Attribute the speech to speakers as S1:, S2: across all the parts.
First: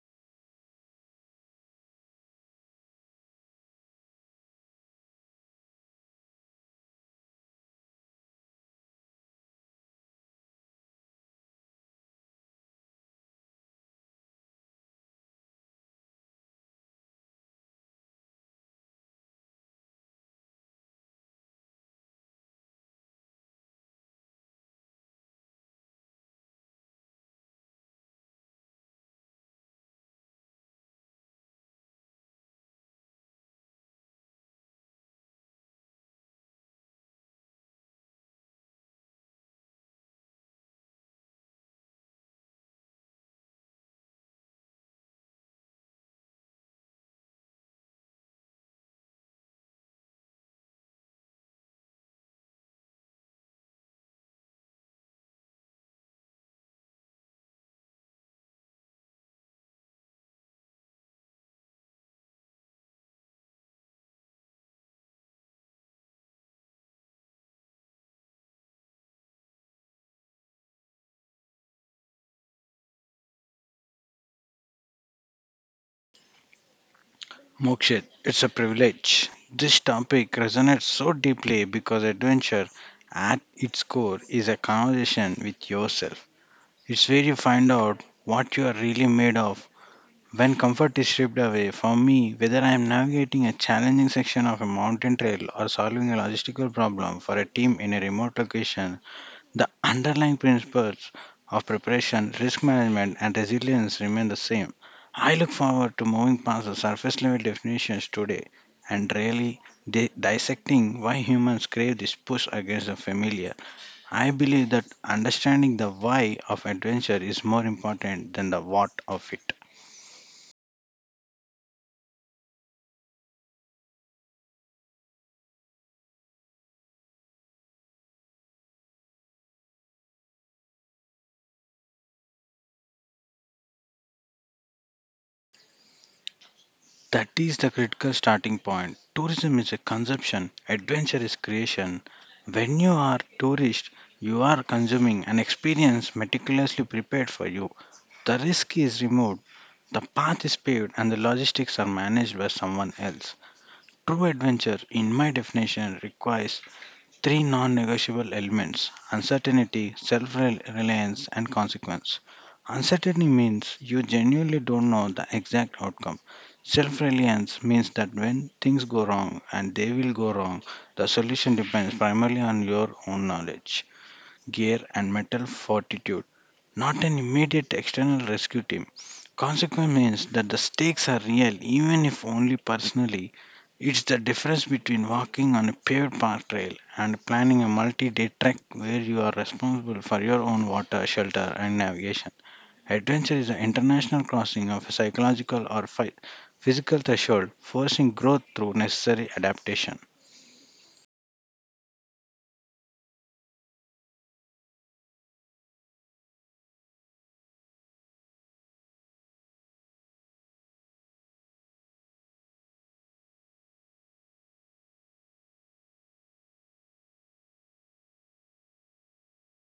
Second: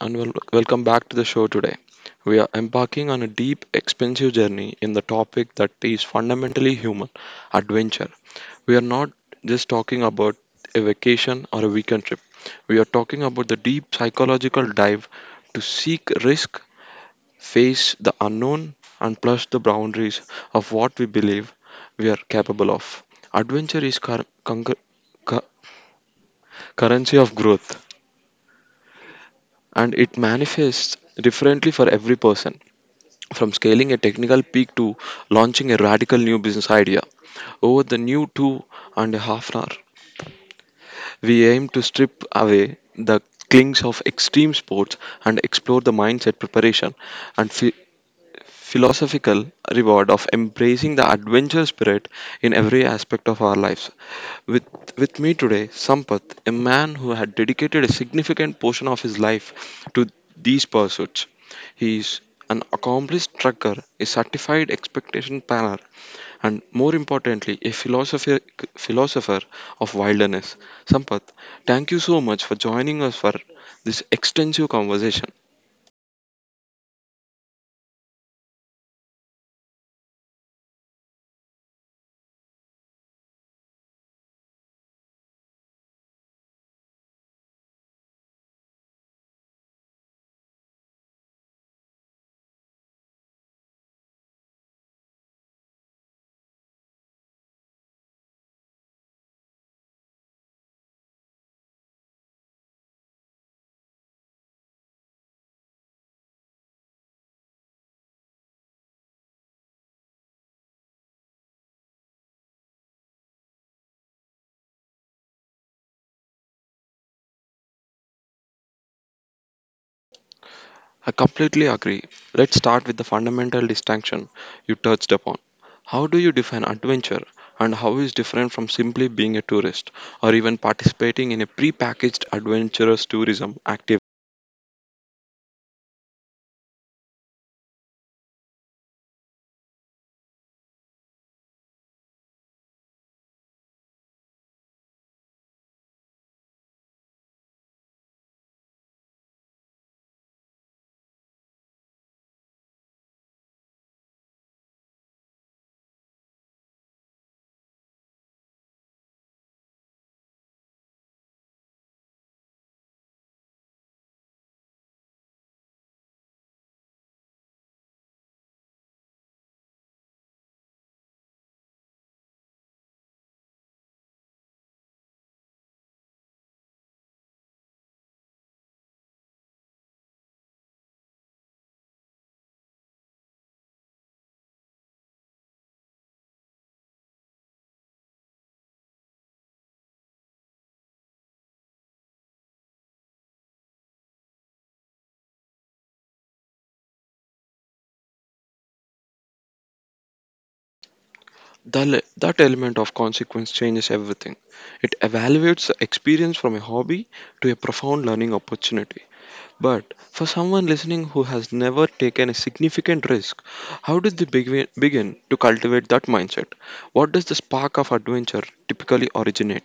S1: and welcome back to the show today. We are embarking on a deep, expensive journey in the topic that is fundamentally human adventure. We are not just talking about a vacation or a weekend trip, we are talking about the deep psychological dive to seek risk, face the unknown, and push the boundaries of what we believe we are capable of. Adventure is cu- currency of growth, and it manifests differently for every person, from scaling a technical peak to launching a radical new business idea. Over the new 2.5 hour, we aim to strip away the clings of extreme sports and explore the mindset preparation and philosophical reward of embracing the adventure spirit in every aspect of our lives. With, with me today, Sampath, a man who had dedicated a significant portion of his life to these pursuits. He is an accomplished trucker, a certified expectation planner, and more importantly, a philosopher of wilderness. Sampath, thank you so much for joining us for this extensive conversation.
S2: Mokshit, it's a privilege. This topic resonates so deeply because adventure at its core is a conversation with yourself. It's where you find out what you are really made of. When comfort is stripped away, for me, whether I am navigating a challenging section of a mountain trail or solving a logistical problem for a team in a remote location, the underlying principles of preparation, risk management, and resilience remain the same. I look forward to moving past the surface level definitions today and really dissecting why humans crave this push against the familiar. I believe that understanding the why of adventure is more important than the what of it.
S1: I completely agree. Let's start with the fundamental distinction you touched upon. How do you define adventure, and how is different from simply being a tourist or even participating in a pre-packaged adventurous tourism activity?
S2: That is the critical starting point. Tourism is a consumption, adventure is creation. When you are tourist, you are consuming an experience meticulously prepared for you. The risk is removed, the path is paved, and the logistics are managed by someone else. True adventure, in my definition, requires three non negotiable elements: uncertainty, self reliance, and consequence. Uncertainty means you genuinely don't know the exact outcome. Self reliance means that when things go wrong, and they will go wrong, the solution depends primarily on your own knowledge gear, and mental fortitude, not an immediate external rescue team. Consequence means that the stakes are real, even if only personally. It's the difference between walking on a paved park trail and planning a multi day trek where you are responsible for your own water, shelter, and navigation. Adventure is the international crossing of a psychological or physical threshold, forcing growth through necessary adaptation.
S1: That element of consequence changes everything. It evaluates the experience from a hobby to a profound learning opportunity. But for someone listening who has never taken a significant risk, how did they begin to cultivate that mindset? What does the spark of adventure typically originate?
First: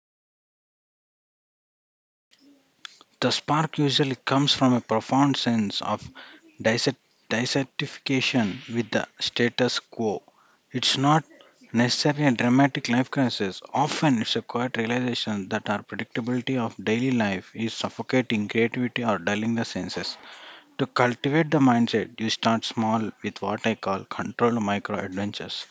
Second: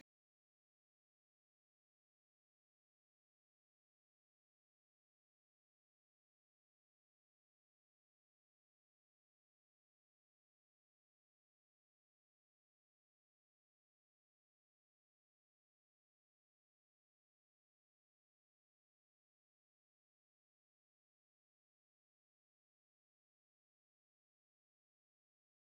S2: The spark usually comes from a profound sense of dissect- dissatisfaction with the status quo. It's not necessarily a dramatic life crisis, often, it's a quiet realization that our predictability of daily life is suffocating creativity or dulling the senses. To cultivate the mindset, you start small with what I call controlled micro adventures.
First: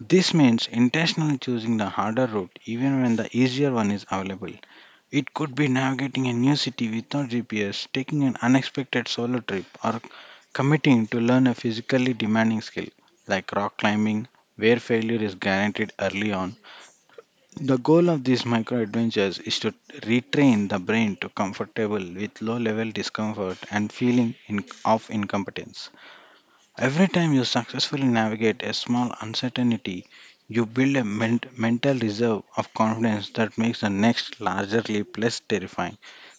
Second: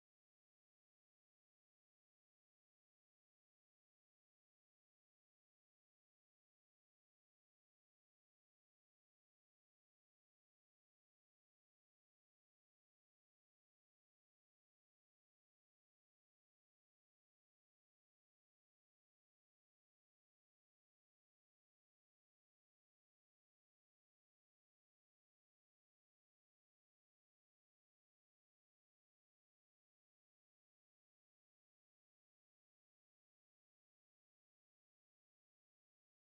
S2: This means intentionally choosing the harder route even when the easier one is available. It could be navigating a new city without GPS, taking an unexpected solo trip, or committing to learn a physically demanding skill like rock climbing, where failure is guaranteed early on. The goal of these micro adventures is to retrain the brain to comfortable with low level discomfort and feeling in, of incompetence. Every time you successfully navigate a small uncertainty, you build a mental reserve of confidence that makes the next larger leap less terrifying.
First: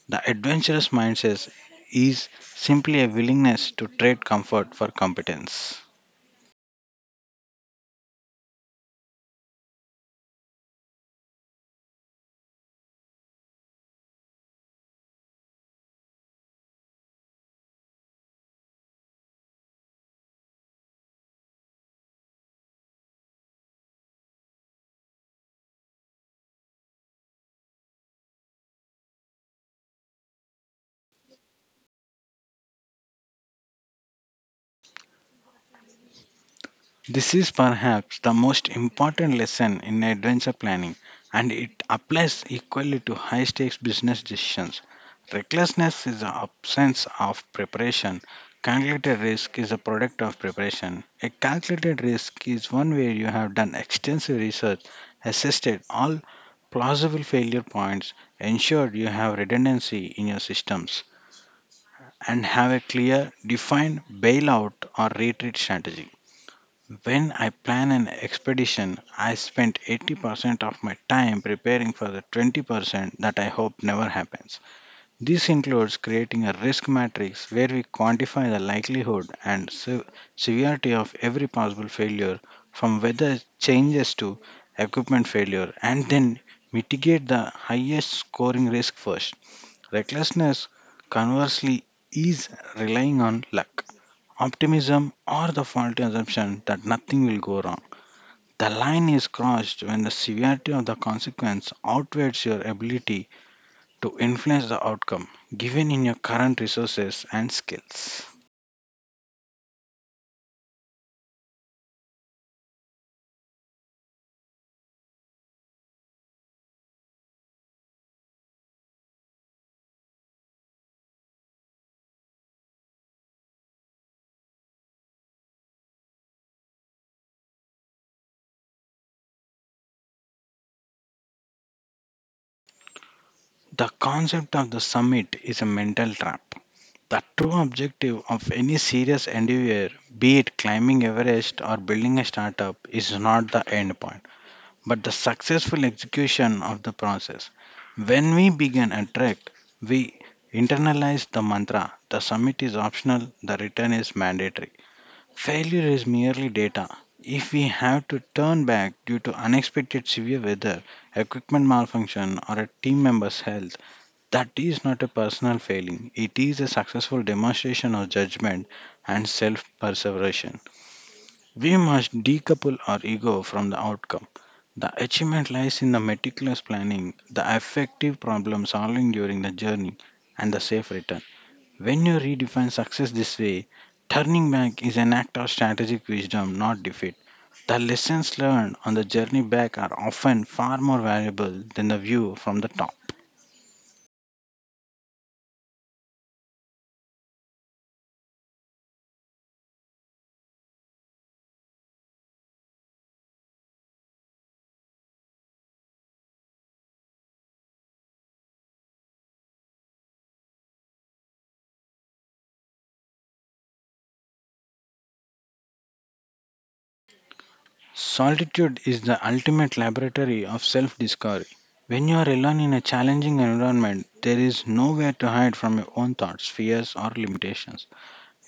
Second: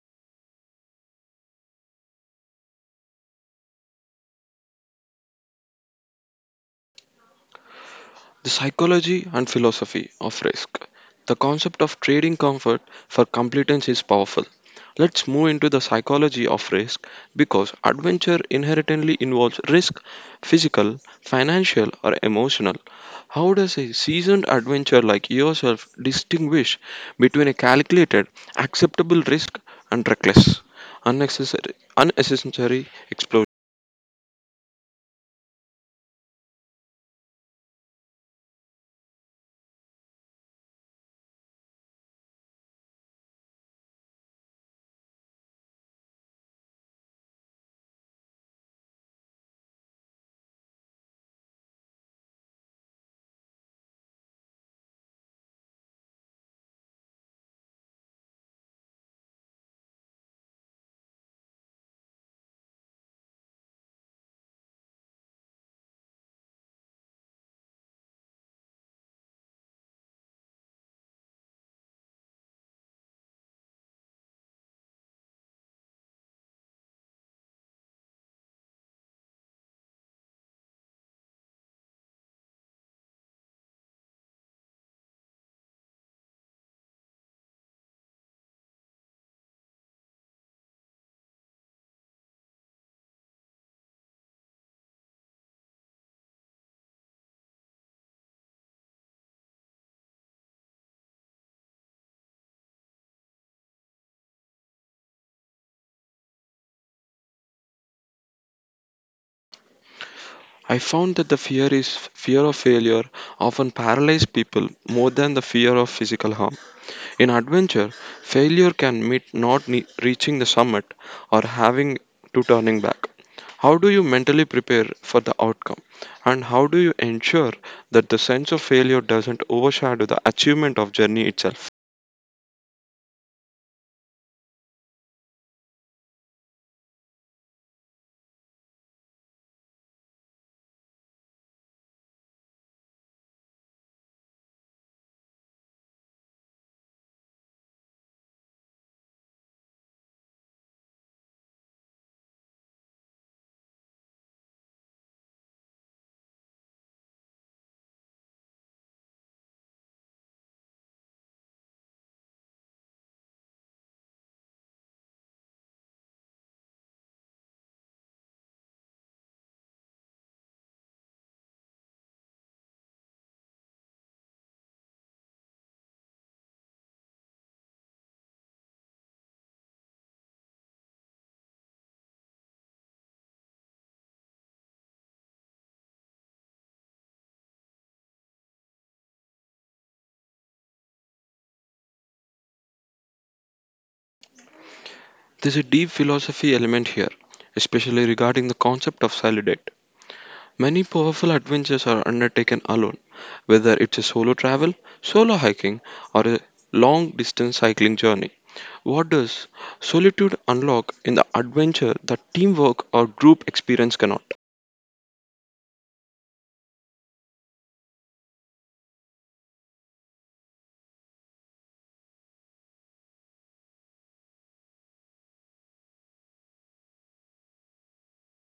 S2: The adventurous mindset is simply a willingness to trade comfort for competence.
S1: The psychology and philosophy of risk. The concept of trading comfort for competence is powerful. Let's move into the psychology of risk because adventure inherently involves risk, physical, financial, or emotional. How does a seasoned adventurer like yourself distinguish between a calculated, acceptable risk and reckless, unnecessary explosion?
S2: This is perhaps the most important lesson in adventure planning, and it applies equally to high stakes business decisions. Recklessness is the absence of preparation. Calculated risk is a product of preparation. A calculated risk is one where you have done extensive research, assessed all plausible failure points, ensured you have redundancy in your systems, and have a clear, defined bailout or retreat strategy. When I plan an expedition, I spend 80% of my time preparing for the 20% that I hope never happens. This includes creating a risk matrix where we quantify the likelihood and severity of every possible failure, from weather changes to equipment failure, and then mitigate the highest scoring risk first. Recklessness, conversely, is relying on luck, optimism, or the faulty assumption that nothing will go wrong. The line is crossed when the severity of the consequence outweighs your ability to influence the outcome, given in your current resources and skills.
S1: I found that the fear is fear of failure often paralyzes people more than the fear of physical harm. In adventure, failure can mean not ne- reaching the summit or having to turning back. How do you mentally prepare for the outcome? And how do you ensure that the sense of failure doesn't overshadow the achievement of journey itself?
S2: The concept of the summit is a mental trap. The true objective of any serious endeavor, be it climbing Everest or building a startup, is not the end point, but the successful execution of the process. When we begin a trek, we internalize the mantra: the summit is optional, the return is mandatory. Failure is merely data. If we have to turn back due to unexpected severe weather, equipment malfunction, or a team member's health, that is not a personal failing. It is a successful demonstration of judgment and self perseverance. We must decouple our ego from the outcome. The achievement lies in the meticulous planning, the effective problem solving during the journey, and the safe return. When you redefine success this way, turning back is an act of strategic wisdom, not defeat. The lessons learned on the journey back are often far more valuable than the view from the top.
S1: There's a deep philosophy element here, especially regarding the concept of solidity. Many powerful adventures are undertaken alone, whether it's a solo travel, solo hiking, or a long distance cycling journey. What does solitude unlock in the adventure that teamwork or group experience cannot?
S2: Solitude is the ultimate laboratory of self discovery. When you are alone in a challenging environment, there is nowhere to hide from your own thoughts, fears, or limitations.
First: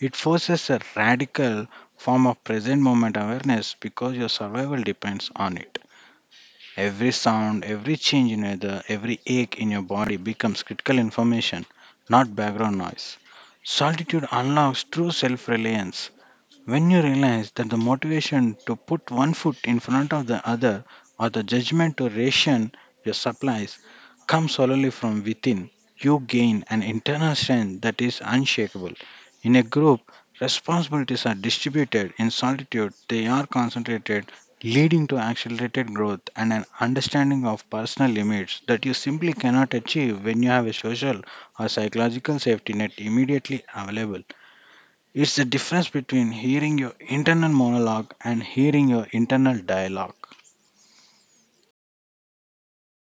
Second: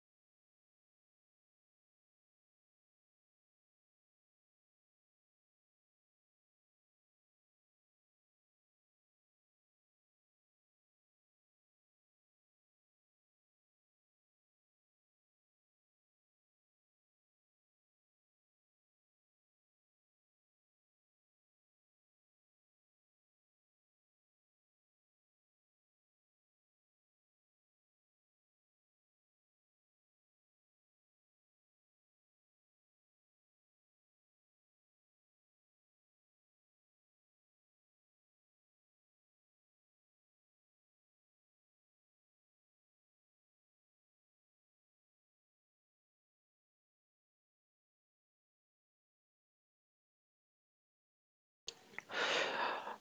S2: It forces a radical form of present moment awareness because your survival depends on it. Every sound, every change in weather, every ache in your body becomes critical information, not background noise. Solitude unlocks true self reliance. When you realize that the motivation to put one foot in front of the other or the judgment to ration your supplies comes solely from within, you gain an internal strength that is unshakable. In a group, responsibilities are distributed. In solitude, they are concentrated leading to accelerated growth and an understanding of personal limits that you simply cannot achieve when you have a social or psychological safety net immediately available. It's the difference between hearing your internal monologue and hearing your internal dialogue.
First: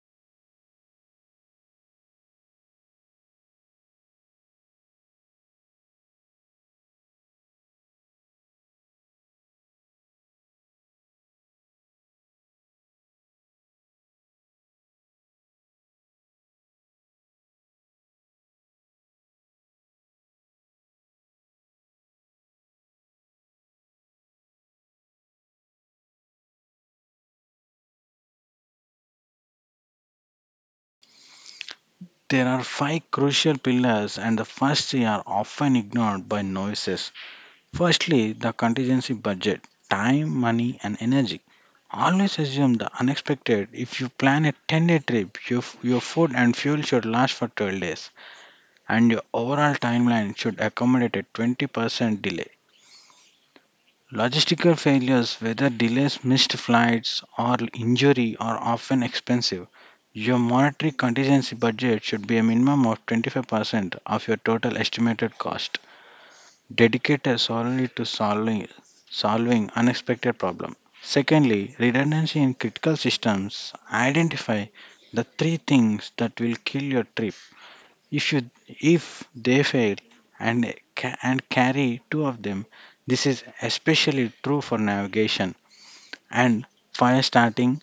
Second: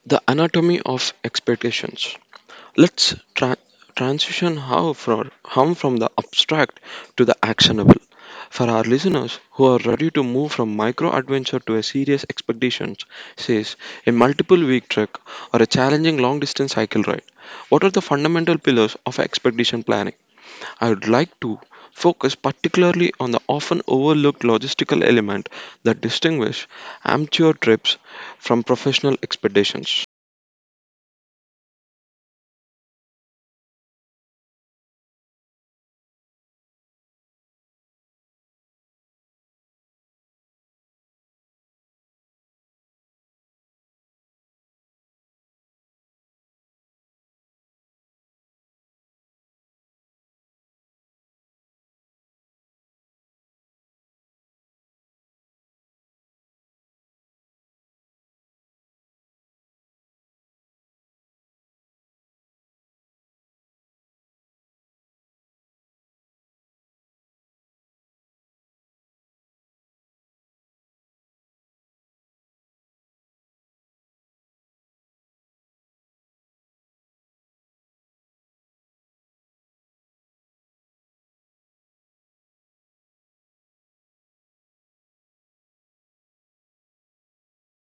S1: The anatomy of expectations. Let's transition how from, hum from the abstract to the actionable. For our listeners who are ready to move from micro adventure to a serious expedition, says a multiple week trek or a challenging long distance cycle ride, what are the fundamental pillars of expedition planning? I would like to focus particularly on the often overlooked logistical element that distinguishes amateur trips from professional expeditions.
S2: There are five crucial pillars, and the first three are often ignored by noises. Firstly, the contingency budget, time, money, and energy. Always assume the unexpected. If you plan a 10-day trip, your food and fuel should last for 12 days, and your overall timeline should accommodate a 20% delay. Logistical failures, whether delays, missed flights, or injury, are often expensive. Your monetary contingency budget should be a minimum of 25% of your total estimated cost dedicated solely to solving unexpected problem. Secondly, redundancy in critical systems: identify the three things that will kill your trip If you if they fail, and and carry two of them. This is especially true for navigation and fire starting.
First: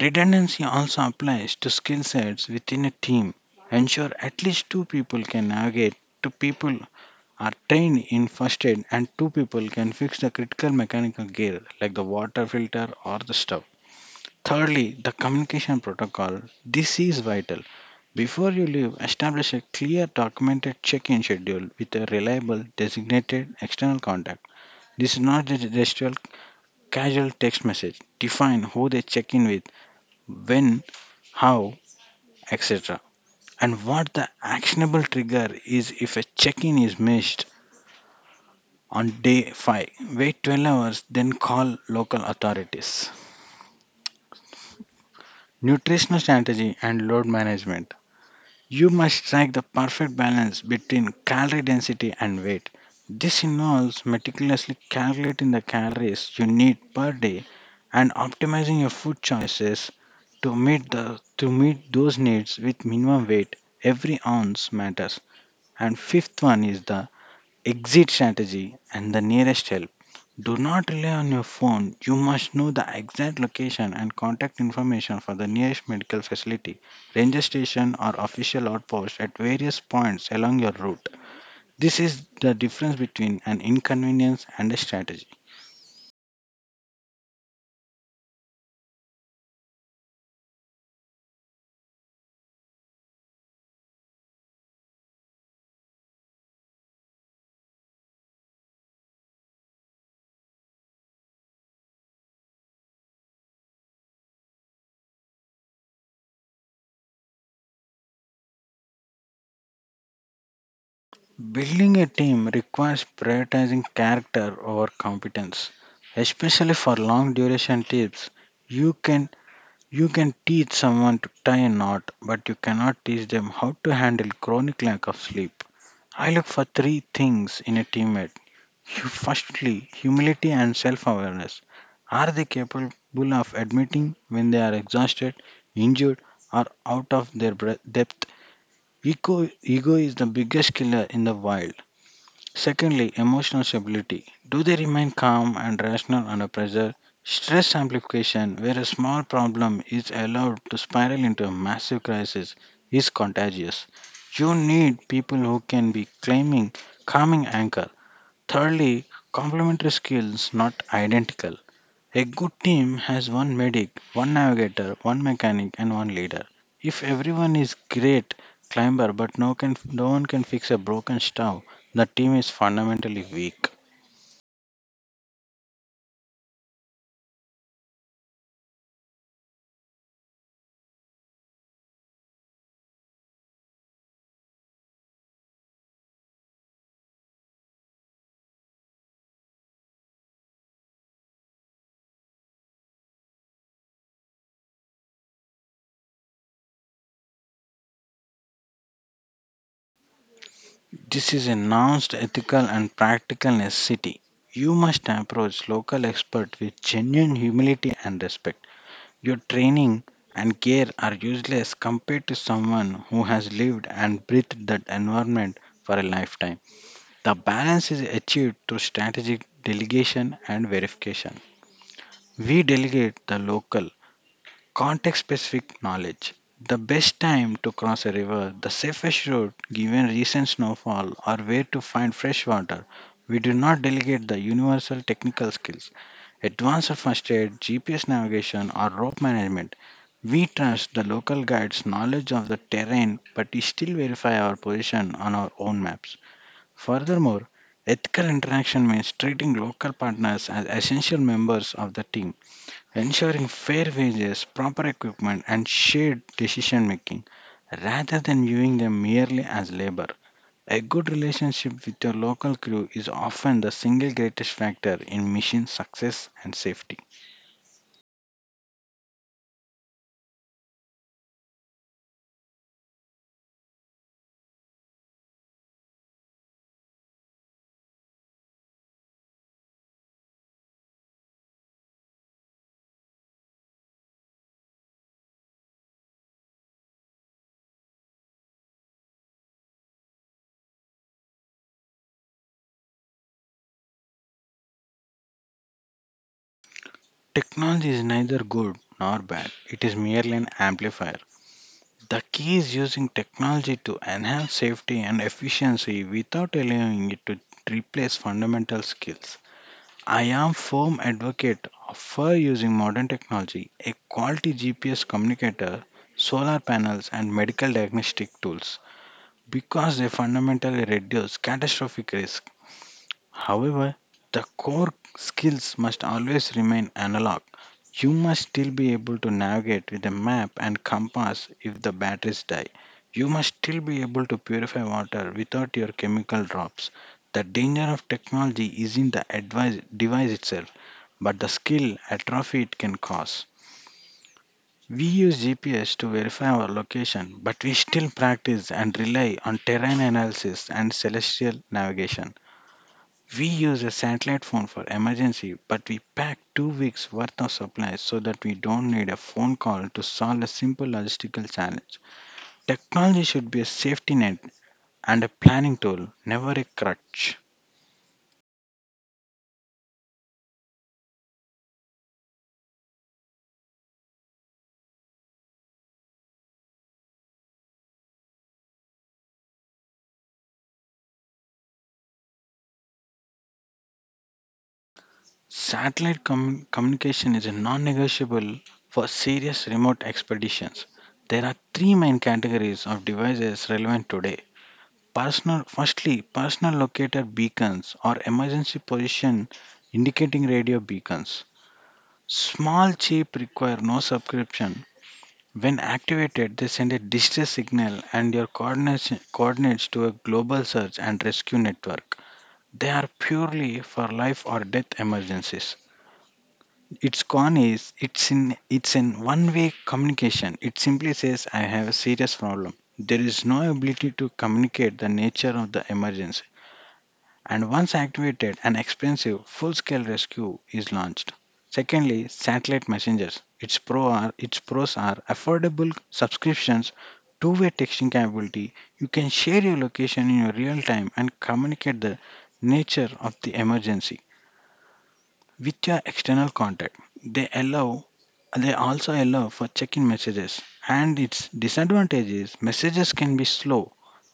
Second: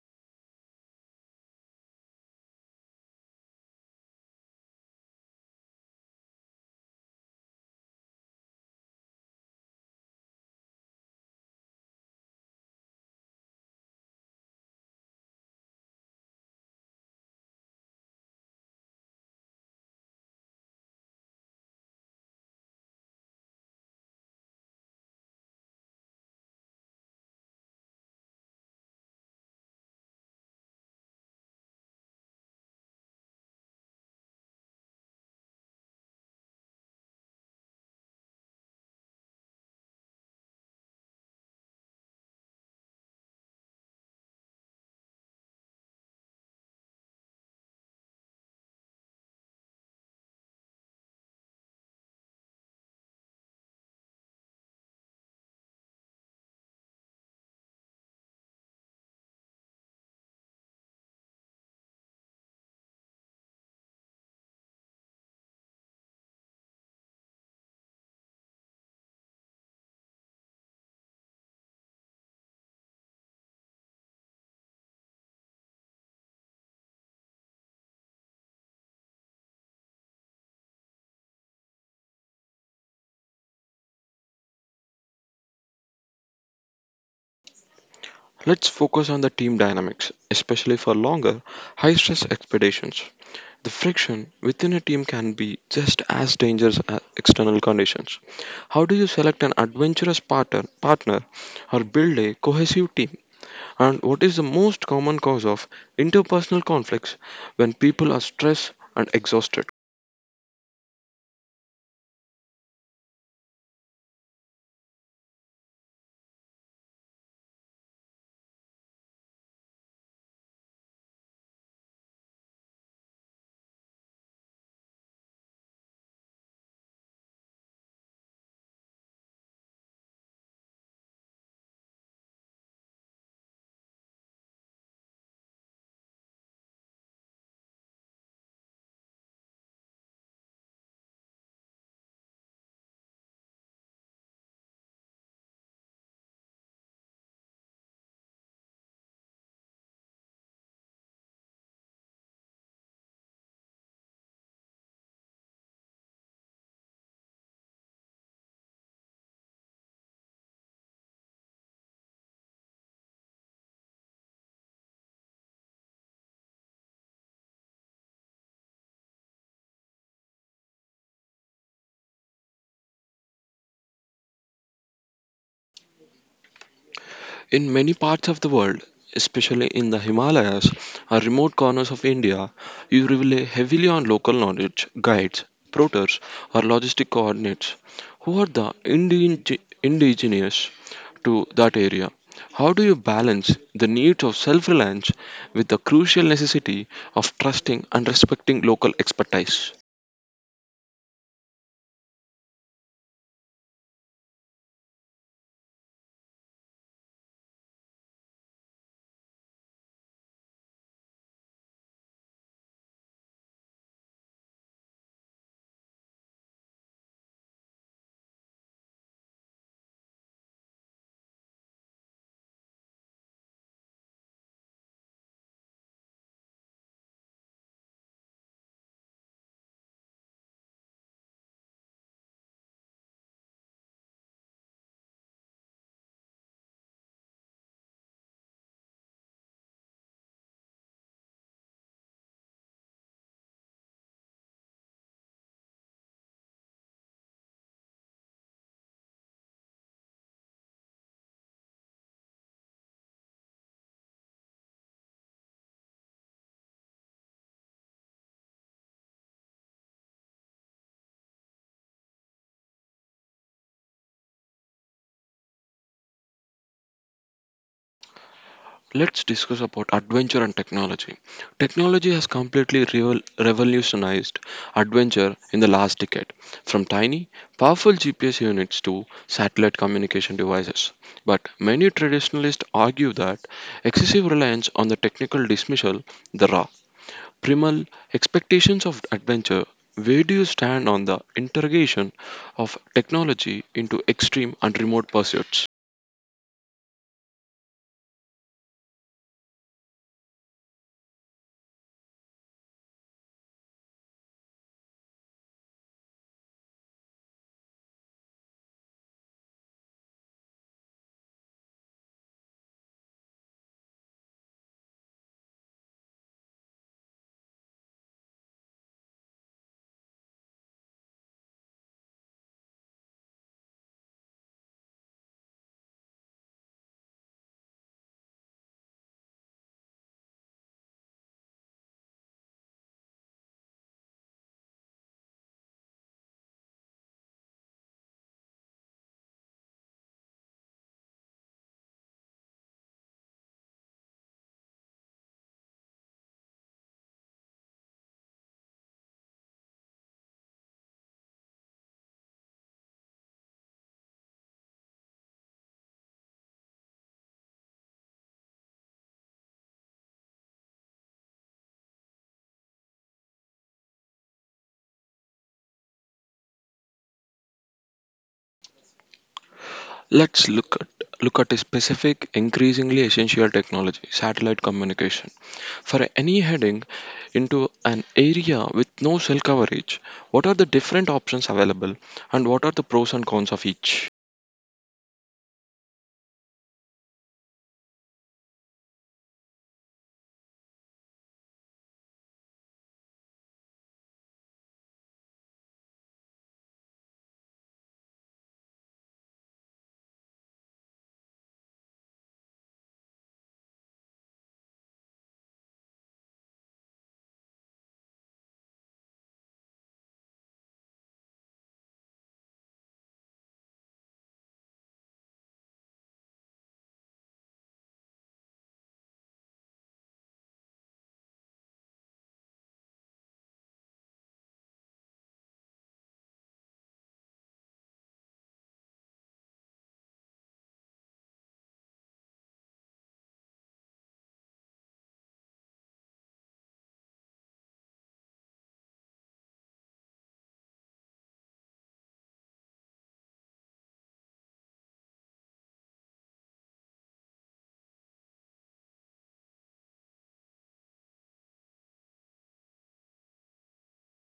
S2: Redundancy also applies to skill sets within a team. Ensure at least two people can navigate, two people are trained in first aid, and two people can fix the critical mechanical gear like the water filter or the stove. Thirdly, the communication protocol. This is vital. Before you leave, establish a clear documented check in schedule with a reliable designated external contact. This is not just a gestural casual text message. Define who they check in with, when, how, etc. And what the actionable trigger is if a check in is missed: on day 5, wait 12 hours, then call local authorities. Nutritional strategy and load management. You must strike the perfect balance between calorie density and weight. This involves meticulously calculating the calories you need per day and optimizing your food choices to meet those needs with minimum weight. Every ounce matters. And fifth one is the exit strategy, and the nearest help. Do not rely on your phone. You must know the exact location and contact information for the nearest medical facility, ranger station, or official outpost at various points along your route. This is the difference between an inconvenience and a strategy.
S1: Let's focus on the team dynamics, especially for longer, high stress expeditions. The friction within a team can be just as dangerous as external conditions. How do you select an adventurous partner or build a cohesive team? And what is the most common cause of interpersonal conflicts when people are stressed and exhausted?
S2: Building a team requires prioritizing character over competence, especially for long duration trips. You can You can teach someone to tie a knot, but you cannot teach them how to handle chronic lack of sleep. I look for three things in a teammate. Firstly, humility and self awareness. Are they capable of admitting when they are exhausted, injured, or out of their depth? Ego is the biggest killer in the wild. Secondly, emotional stability. Do they remain calm and rational under pressure? Stress amplification, where a small problem is allowed to spiral into a massive crisis, is contagious. You need people who can be claiming calming anchor. Thirdly, complementary skills, not identical. A good team has one medic, one navigator, one mechanic, and one leader. If everyone is great climber but no one can fix a broken stove, the team is fundamentally weak.
S1: In many parts of the world, especially in the Himalayas or remote corners of India, you rely heavily on local knowledge, guides, porters, or logistic coordinates who are the indigenous to that area. How do you balance the needs of self reliance with the crucial necessity of trusting and respecting local expertise?
S2: This is a announced ethical and practical necessity. You must approach local experts with genuine humility and respect. Your training and care are useless compared to someone who has lived and breathed that environment for a lifetime. The balance is achieved through strategic delegation and verification. We delegate the local, context specific knowledge. The best time to cross a river, the safest route given recent snowfall, or where to find fresh water. We do not delegate the universal technical skills, advanced first aid, GPS navigation, or rope management. We trust the local guide's knowledge of the terrain, but we still verify our position on our own maps. Furthermore, ethical interaction means treating local partners as essential members of the team, ensuring fair wages, proper equipment, and shared decision making rather than viewing them merely as labor. A good relationship with your local crew is often the single greatest factor in mission success and safety.
S1: Let's discuss about adventure and technology. Technology has completely revolutionized adventure in the last decade, from tiny, powerful GPS units to satellite communication devices. But many traditionalists argue that excessive reliance on the technical dismissal the raw, primal expectations of adventure. Where do you stand on the interrogation of technology into extreme and remote pursuits?
S2: Technology is neither good nor bad, it is merely an amplifier. The key is using technology to enhance safety and efficiency without allowing it to replace fundamental skills. I am firm advocate for using modern technology, a quality GPS communicator, solar panels and medical diagnostic tools because they fundamentally reduce catastrophic risk. However, the core skills must always remain analog. You must still be able to navigate with a map and compass if the batteries die. You must still be able to purify water without your chemical drops. The danger of technology isn't the device itself, but the skill atrophy it can cause. We use GPS to verify our location, but we still practice and rely on terrain analysis and celestial navigation. We use a satellite phone for emergency, but we pack 2 weeks worth of supplies so that we don't need a phone call to solve a simple logistical challenge. Technology should be a safety net and a planning tool, never a crutch.
S1: Let's look at a specific, increasingly essential technology, satellite communication. For any heading into an area with no cell coverage, what are the different options available and what are the pros and cons of each?
S2: Satellite communication is a non negotiable for serious remote expeditions. There are three main categories of devices relevant today. Firstly, personal locator beacons or emergency position indicating radio beacons. Small chip require no subscription. When activated, they send a distress signal and your coordinates to a global search and rescue network. They are purely for life or death emergencies. Its con is it's in one-way communication. It simply says I have a serious problem. There is no ability to communicate the nature of the emergency, and once activated, an expensive full-scale rescue is launched. Secondly, satellite messengers. Its pros are affordable subscriptions, two-way texting capability. You can share your location in your real time and communicate the nature of the emergency with your external contact. They allow they also allow for check-in messages. And its disadvantages: messages can be slow,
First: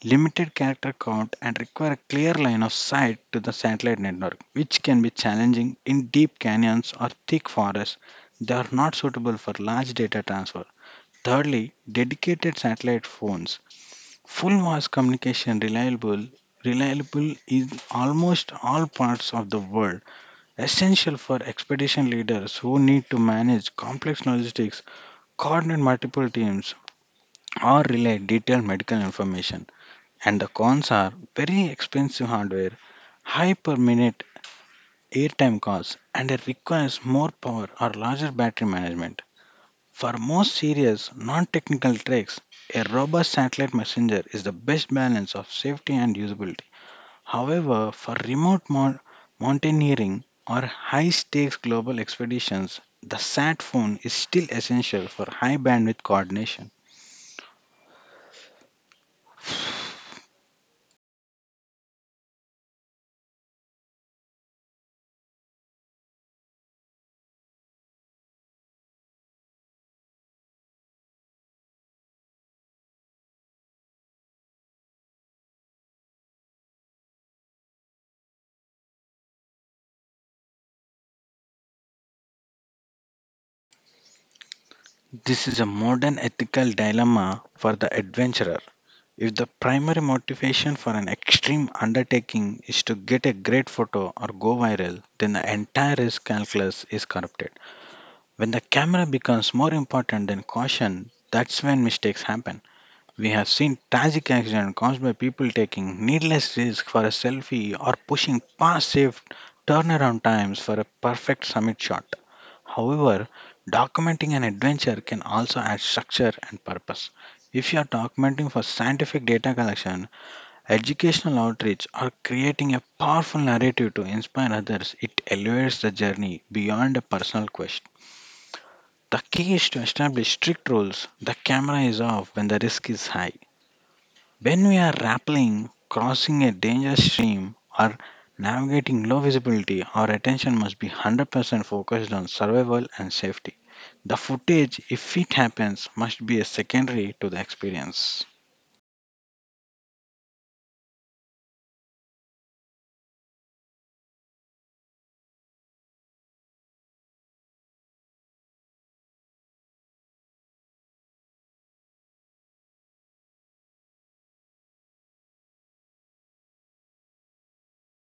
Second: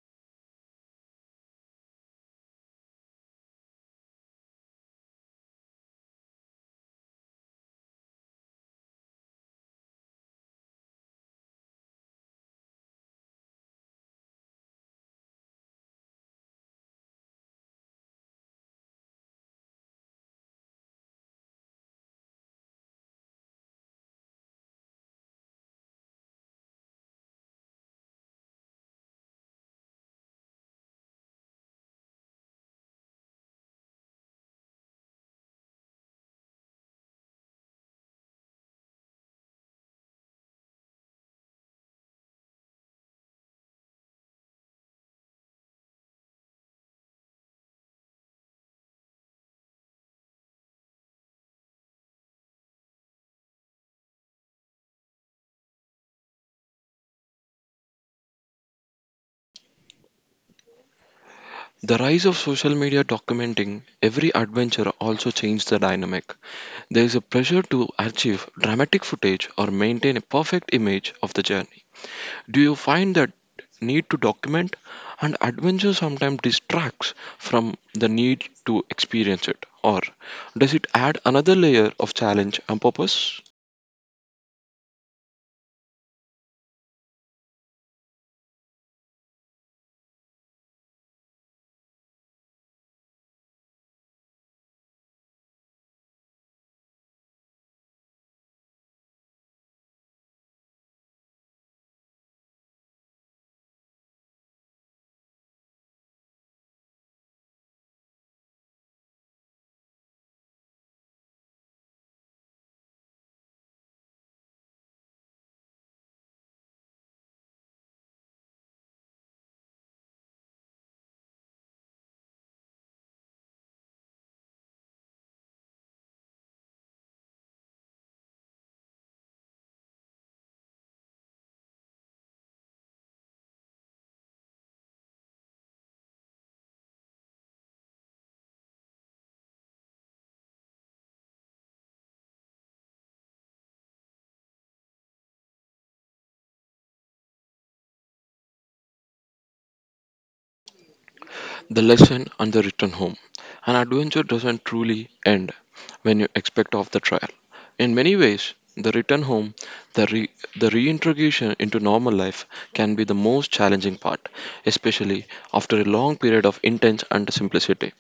S2: limited character count, and require a clear line of sight to the satellite network, which can be challenging in deep canyons or thick forests. They are not suitable for large data transfer. Thirdly, dedicated satellite phones: full voice communication, reliable in almost all parts of the world, essential for expedition leaders who need to manage complex logistics, coordinate multiple teams, or relay detailed medical information. And the cons are very expensive hardware, high per minute airtime costs, and it requires more power or larger battery management. For most serious, non technical treks, a robust satellite messenger is the best balance of safety and usability. However, for remote mountaineering or high stakes global expeditions, the sat phone is still essential for high bandwidth coordination.
S1: The rise of social media documenting every adventure also changed the dynamic. There is a pressure to achieve dramatic footage or maintain a perfect image of the journey. Do you find that need to document and adventure sometimes distracts from the need to experience it? Or does it add another layer of challenge and purpose?
S2: This is a modern ethical dilemma for the adventurer. If the primary motivation for an extreme undertaking is to get a great photo or go viral, then the entire risk calculus is corrupted. When the camera becomes more important than caution, that's when mistakes happen. We have seen tragic accidents caused by people taking needless risks for a selfie or pushing past safe turnaround times for a perfect summit shot. However, documenting an adventure can also add structure and purpose. If you are documenting for scientific data collection, educational outreach, or creating a powerful narrative to inspire others, it elevates the journey beyond a personal quest. The key is to establish strict rules. The camera is off when the risk is high. When we are rappelling, crossing a dangerous stream, or navigating low visibility, our attention must be 100% focused on survival and safety. The footage, if it happens, must be a secondary to the experience.
S1: The lesson, and the return home. An adventure doesn't truly end when you expect off the trial. In many ways, the return home, the, re- the reintegration into normal life can be the most challenging part, especially after a long period of intense and simplicity.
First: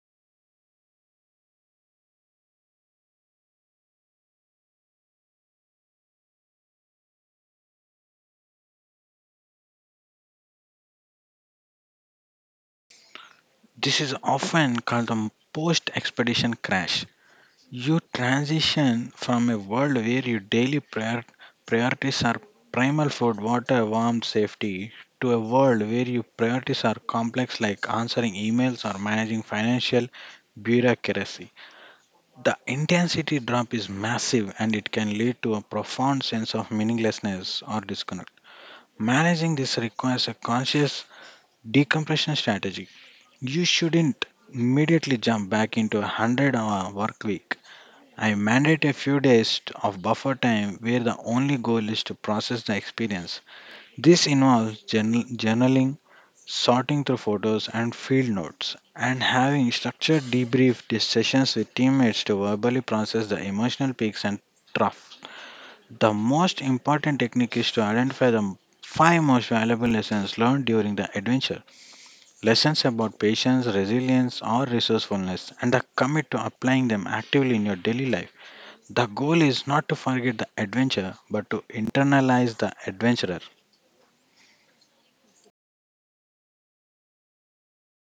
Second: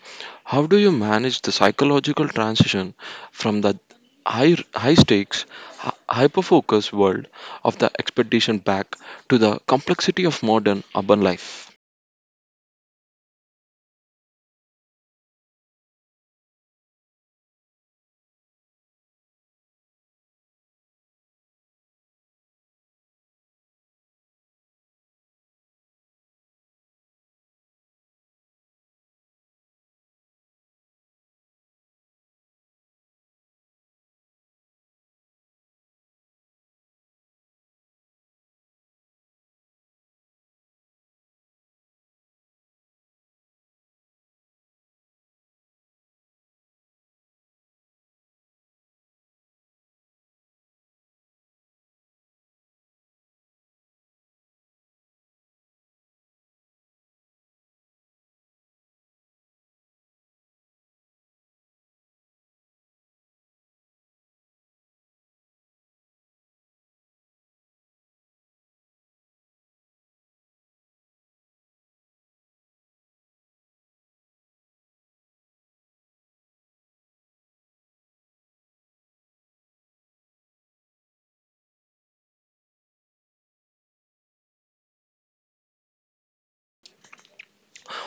S1: How do you manage the psychological transition from the high stakes, hyper-focused world of the expedition back to the complexity of modern urban life?
S2: This is often called the post expedition crash. You transition from a world where your daily priorities are primal: food, water, warmth, safety, to a world where your priorities are complex, like answering emails or managing financial bureaucracy. The intensity drop is massive and it can lead to a profound sense of meaninglessness or disconnect. Managing this requires a conscious decompression strategy. You shouldn't immediately jump back into a 100-hour work week. I mandate a few days of buffer time where the only goal is to process the experience. This involves journaling, sorting through photos and field notes, and having structured debrief sessions with teammates to verbally process the emotional peaks and troughs. The most important technique is to identify the five most valuable lessons learned during the adventure. Lessons about patience, resilience, or resourcefulness, and the commit to applying them actively in your daily life. The goal is not to forget the adventure, but to internalize the adventurer.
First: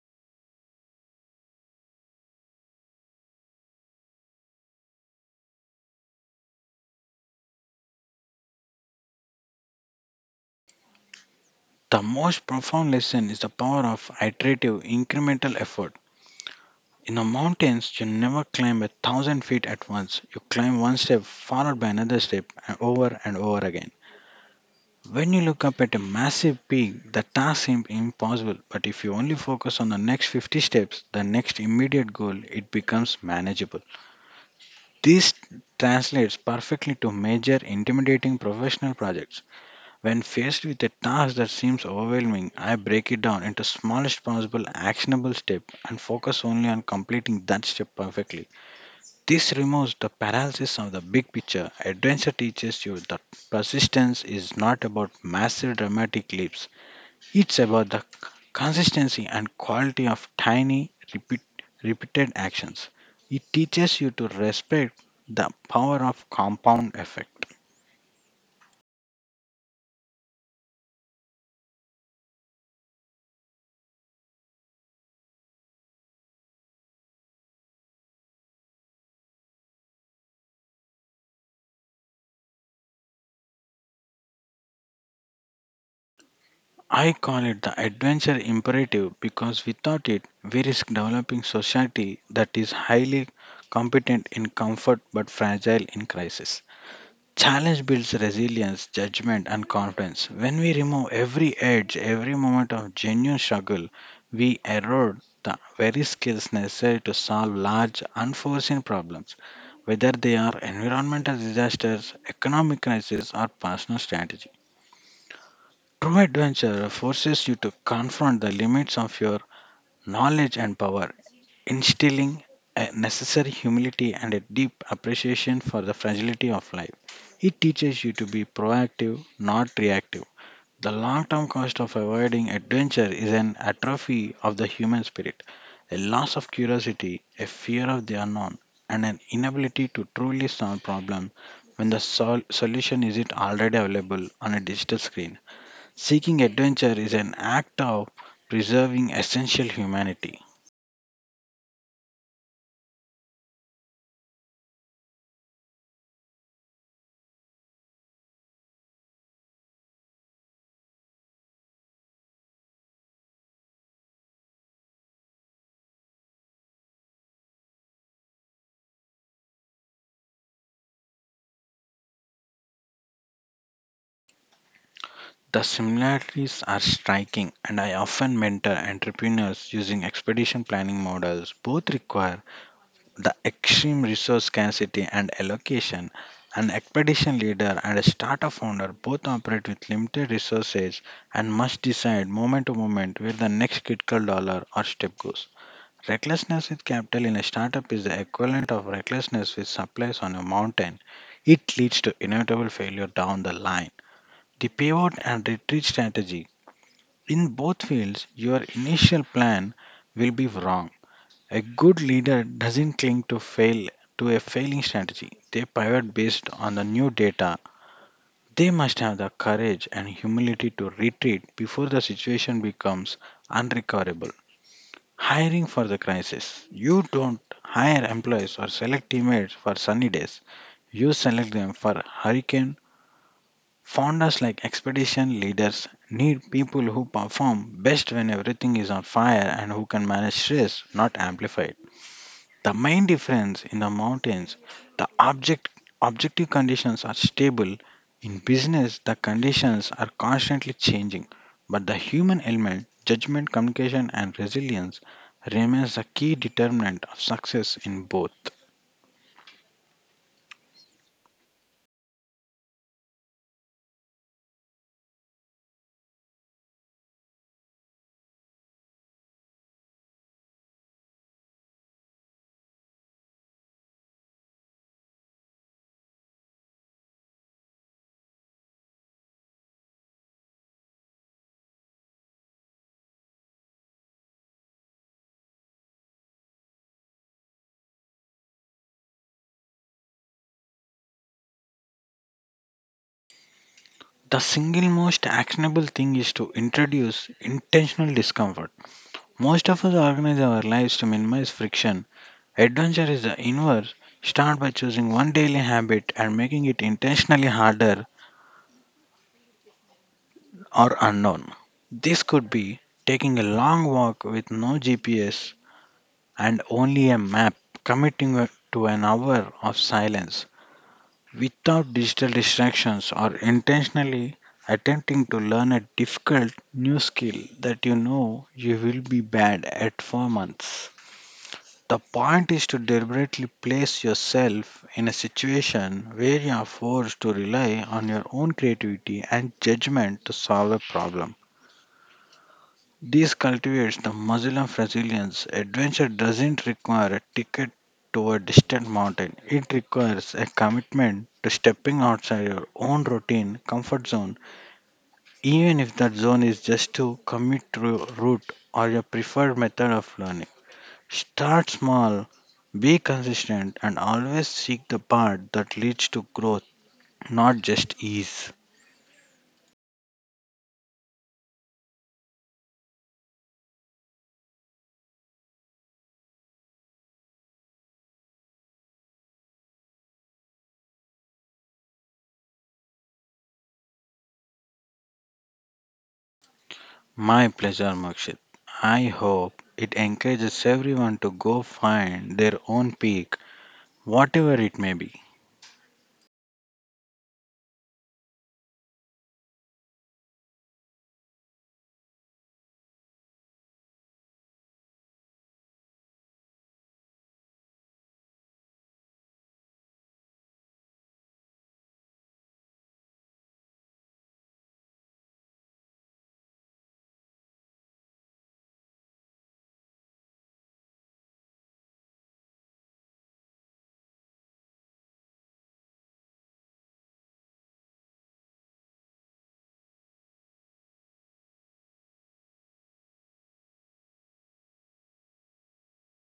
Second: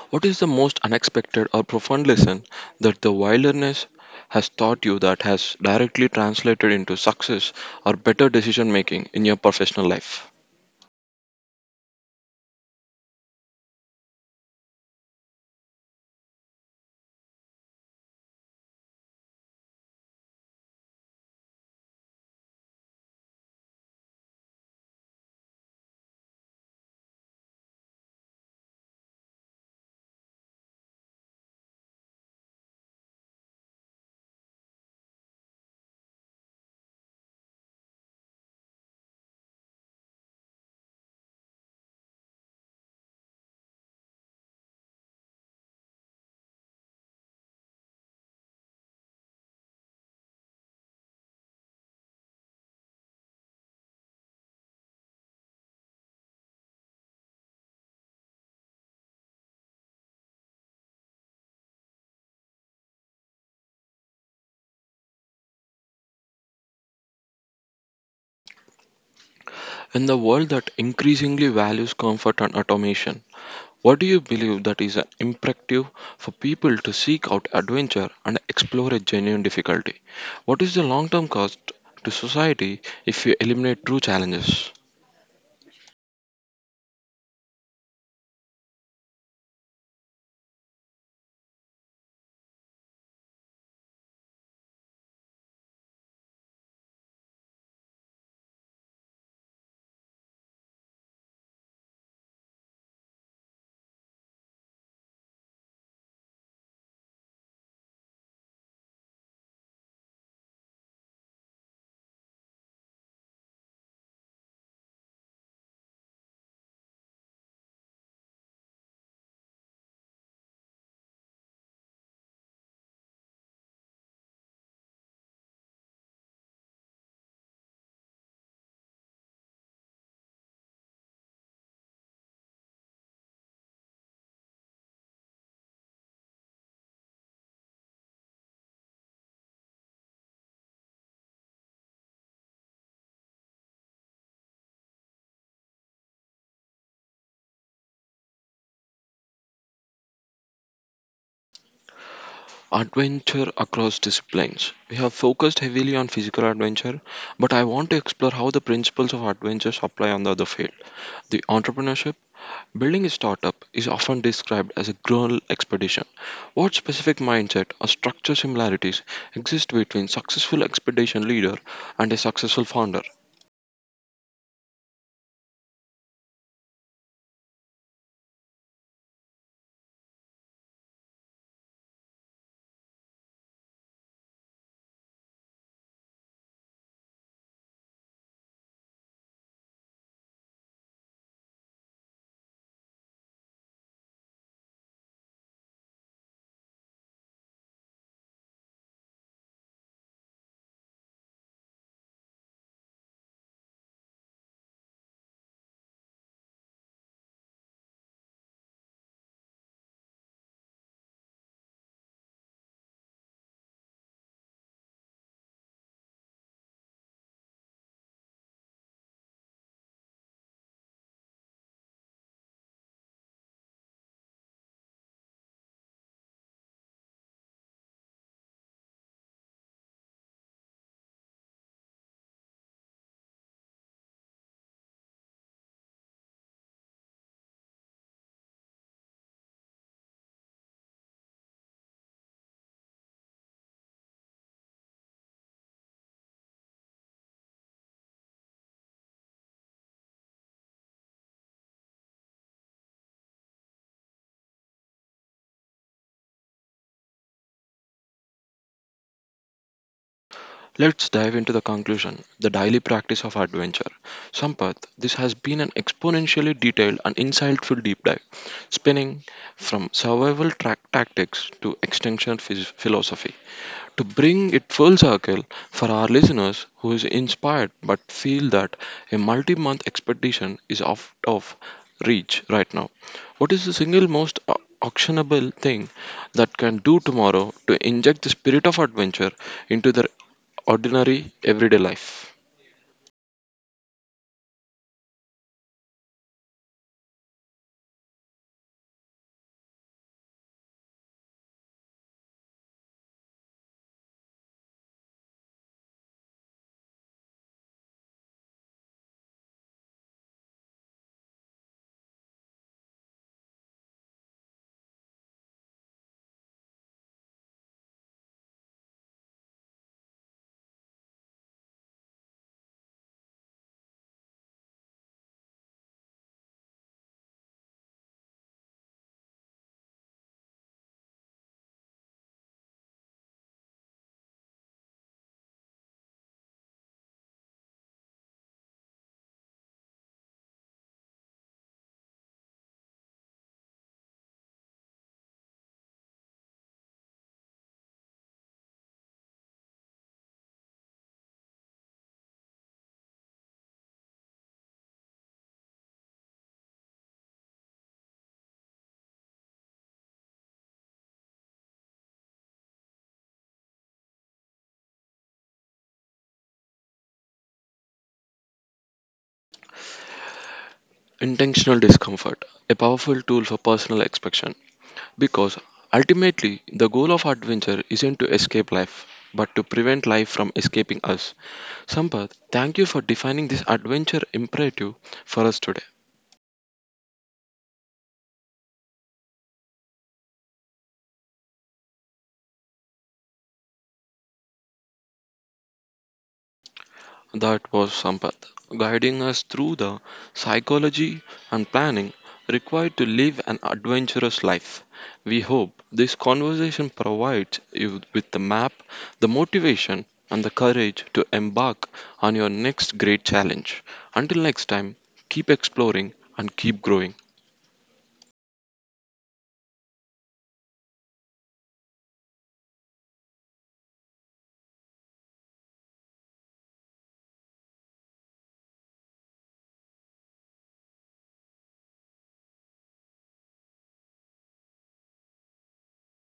S1: What is the most unexpected or profound lesson that the wilderness has taught you that has directly translated into success or better decision making in your professional life?
S2: The most profound lesson is the power of iterative, incremental effort. In the mountains, you never climb 1,000 feet at once. You climb one step, followed by another step, and over again. When you look up at a massive peak, the task seems impossible, but if you only focus on the next 50 steps, the next immediate goal, it becomes manageable. This translates perfectly to major intimidating professional projects. When faced with a task that seems overwhelming, I break it down into smallest possible actionable step and focus only on completing that step perfectly. This removes the paralysis of the big picture. Adventure teaches you that persistence is not about massive dramatic leaps. It's about the consistency and quality of tiny repeated actions. It teaches you to respect the power of compound effect.
S1: In the world that increasingly values comfort and automation, what do you believe that is an imperative for people to seek out adventure and explore a genuine difficulty? What is the long term cost to society if we eliminate true challenges?
S2: I call it the adventure imperative because without it, we risk developing society that is highly competent in comfort but fragile in crisis. Challenge builds resilience, judgment, and confidence. When we remove every edge, every moment of genuine struggle, we erode the very skills necessary to solve large, unforeseen problems, whether they are environmental disasters, economic crisis, or personal strategy. True adventure forces you to confront the limits of your knowledge and power, instilling a necessary humility and a deep appreciation for the fragility of life. It teaches you to be proactive, not reactive. The long term cost of avoiding adventure is an atrophy of the human spirit, a loss of curiosity, a fear of the unknown, and an inability to truly solve problems when the solution isn't already available on a digital screen. Seeking adventure is an act of preserving essential humanity.
S1: Adventure across disciplines. We have focused heavily on physical adventure, but I want to explore how the principles of adventure apply on the other field. The entrepreneurship, building a startup, is often described as a girl expedition. What specific mindset or structure similarities exist between successful expedition leader and a successful founder?
S2: The similarities are striking, and I often mentor entrepreneurs using expedition planning models. Both require the extreme resource scarcity and allocation. An expedition leader and a startup founder both operate with limited resources and must decide moment to moment where the next critical dollar or step goes. Recklessness with capital in a startup is the equivalent of recklessness with supplies on a mountain. It leads to inevitable failure down the line. The pivot and retreat strategy. In both fields, your initial plan will be wrong. A good leader doesn't cling to a failing strategy. They pivot based on the new data. They must have the courage and humility to retreat before the situation becomes unrecoverable. Hiring for the crisis. You don't hire employees or select teammates for sunny days. You select them for hurricane. Founders like expedition leaders need people who perform best when everything is on fire and who can manage stress, not amplify it. The main difference: in the mountains, the objective conditions are stable. In business, the conditions are constantly changing, but the human element, judgment, communication and resilience, remains a key determinant of success in both.
S1: Let's dive into the conclusion the daily practice of adventure. Sampath, this has been an exponentially detailed and insightful deep dive, spanning from survival track tactics to extinction philosophy. To bring it full circle for our listeners who is inspired but feel that a multi-month expedition is out of reach right now, what is the single most actionable thing that can do tomorrow to inject the spirit of adventure into their ordinary everyday life?
S2: The single most actionable thing is to introduce intentional discomfort. Most of us organize our lives to minimize friction. Adventure is the inverse. Start by choosing one daily habit and making it intentionally harder or unknown. This could be taking a long walk with no GPS and only a map, committing to an hour of silence without digital distractions, or intentionally attempting to learn a difficult new skill that you know you will be bad at for months. The point is to deliberately place yourself in a situation where you are forced to rely on your own creativity and judgment to solve a problem. This cultivates the muscle of resilience. Adventure doesn't require a ticket to a distant mountain, it requires a commitment to stepping outside your own routine comfort zone, even if that zone is just to commute route or your preferred method of learning. Start small, be consistent, and always seek the path that leads to growth, not just ease.
S1: Intentional discomfort, a powerful tool for personal expression. Because ultimately, the goal of adventure isn't to escape life, but to prevent life from escaping us. Sampath, thank you for defining this adventure imperative for us today.
S2: My pleasure, Mokshit. I hope it encourages everyone to go find their own peak, whatever it may be.
S1: That was Sampath, guiding us through the psychology and planning required to live an adventurous life. We hope this conversation provides you with the map, the motivation, and the courage to embark on your next great challenge. Until next time, keep exploring and keep growing.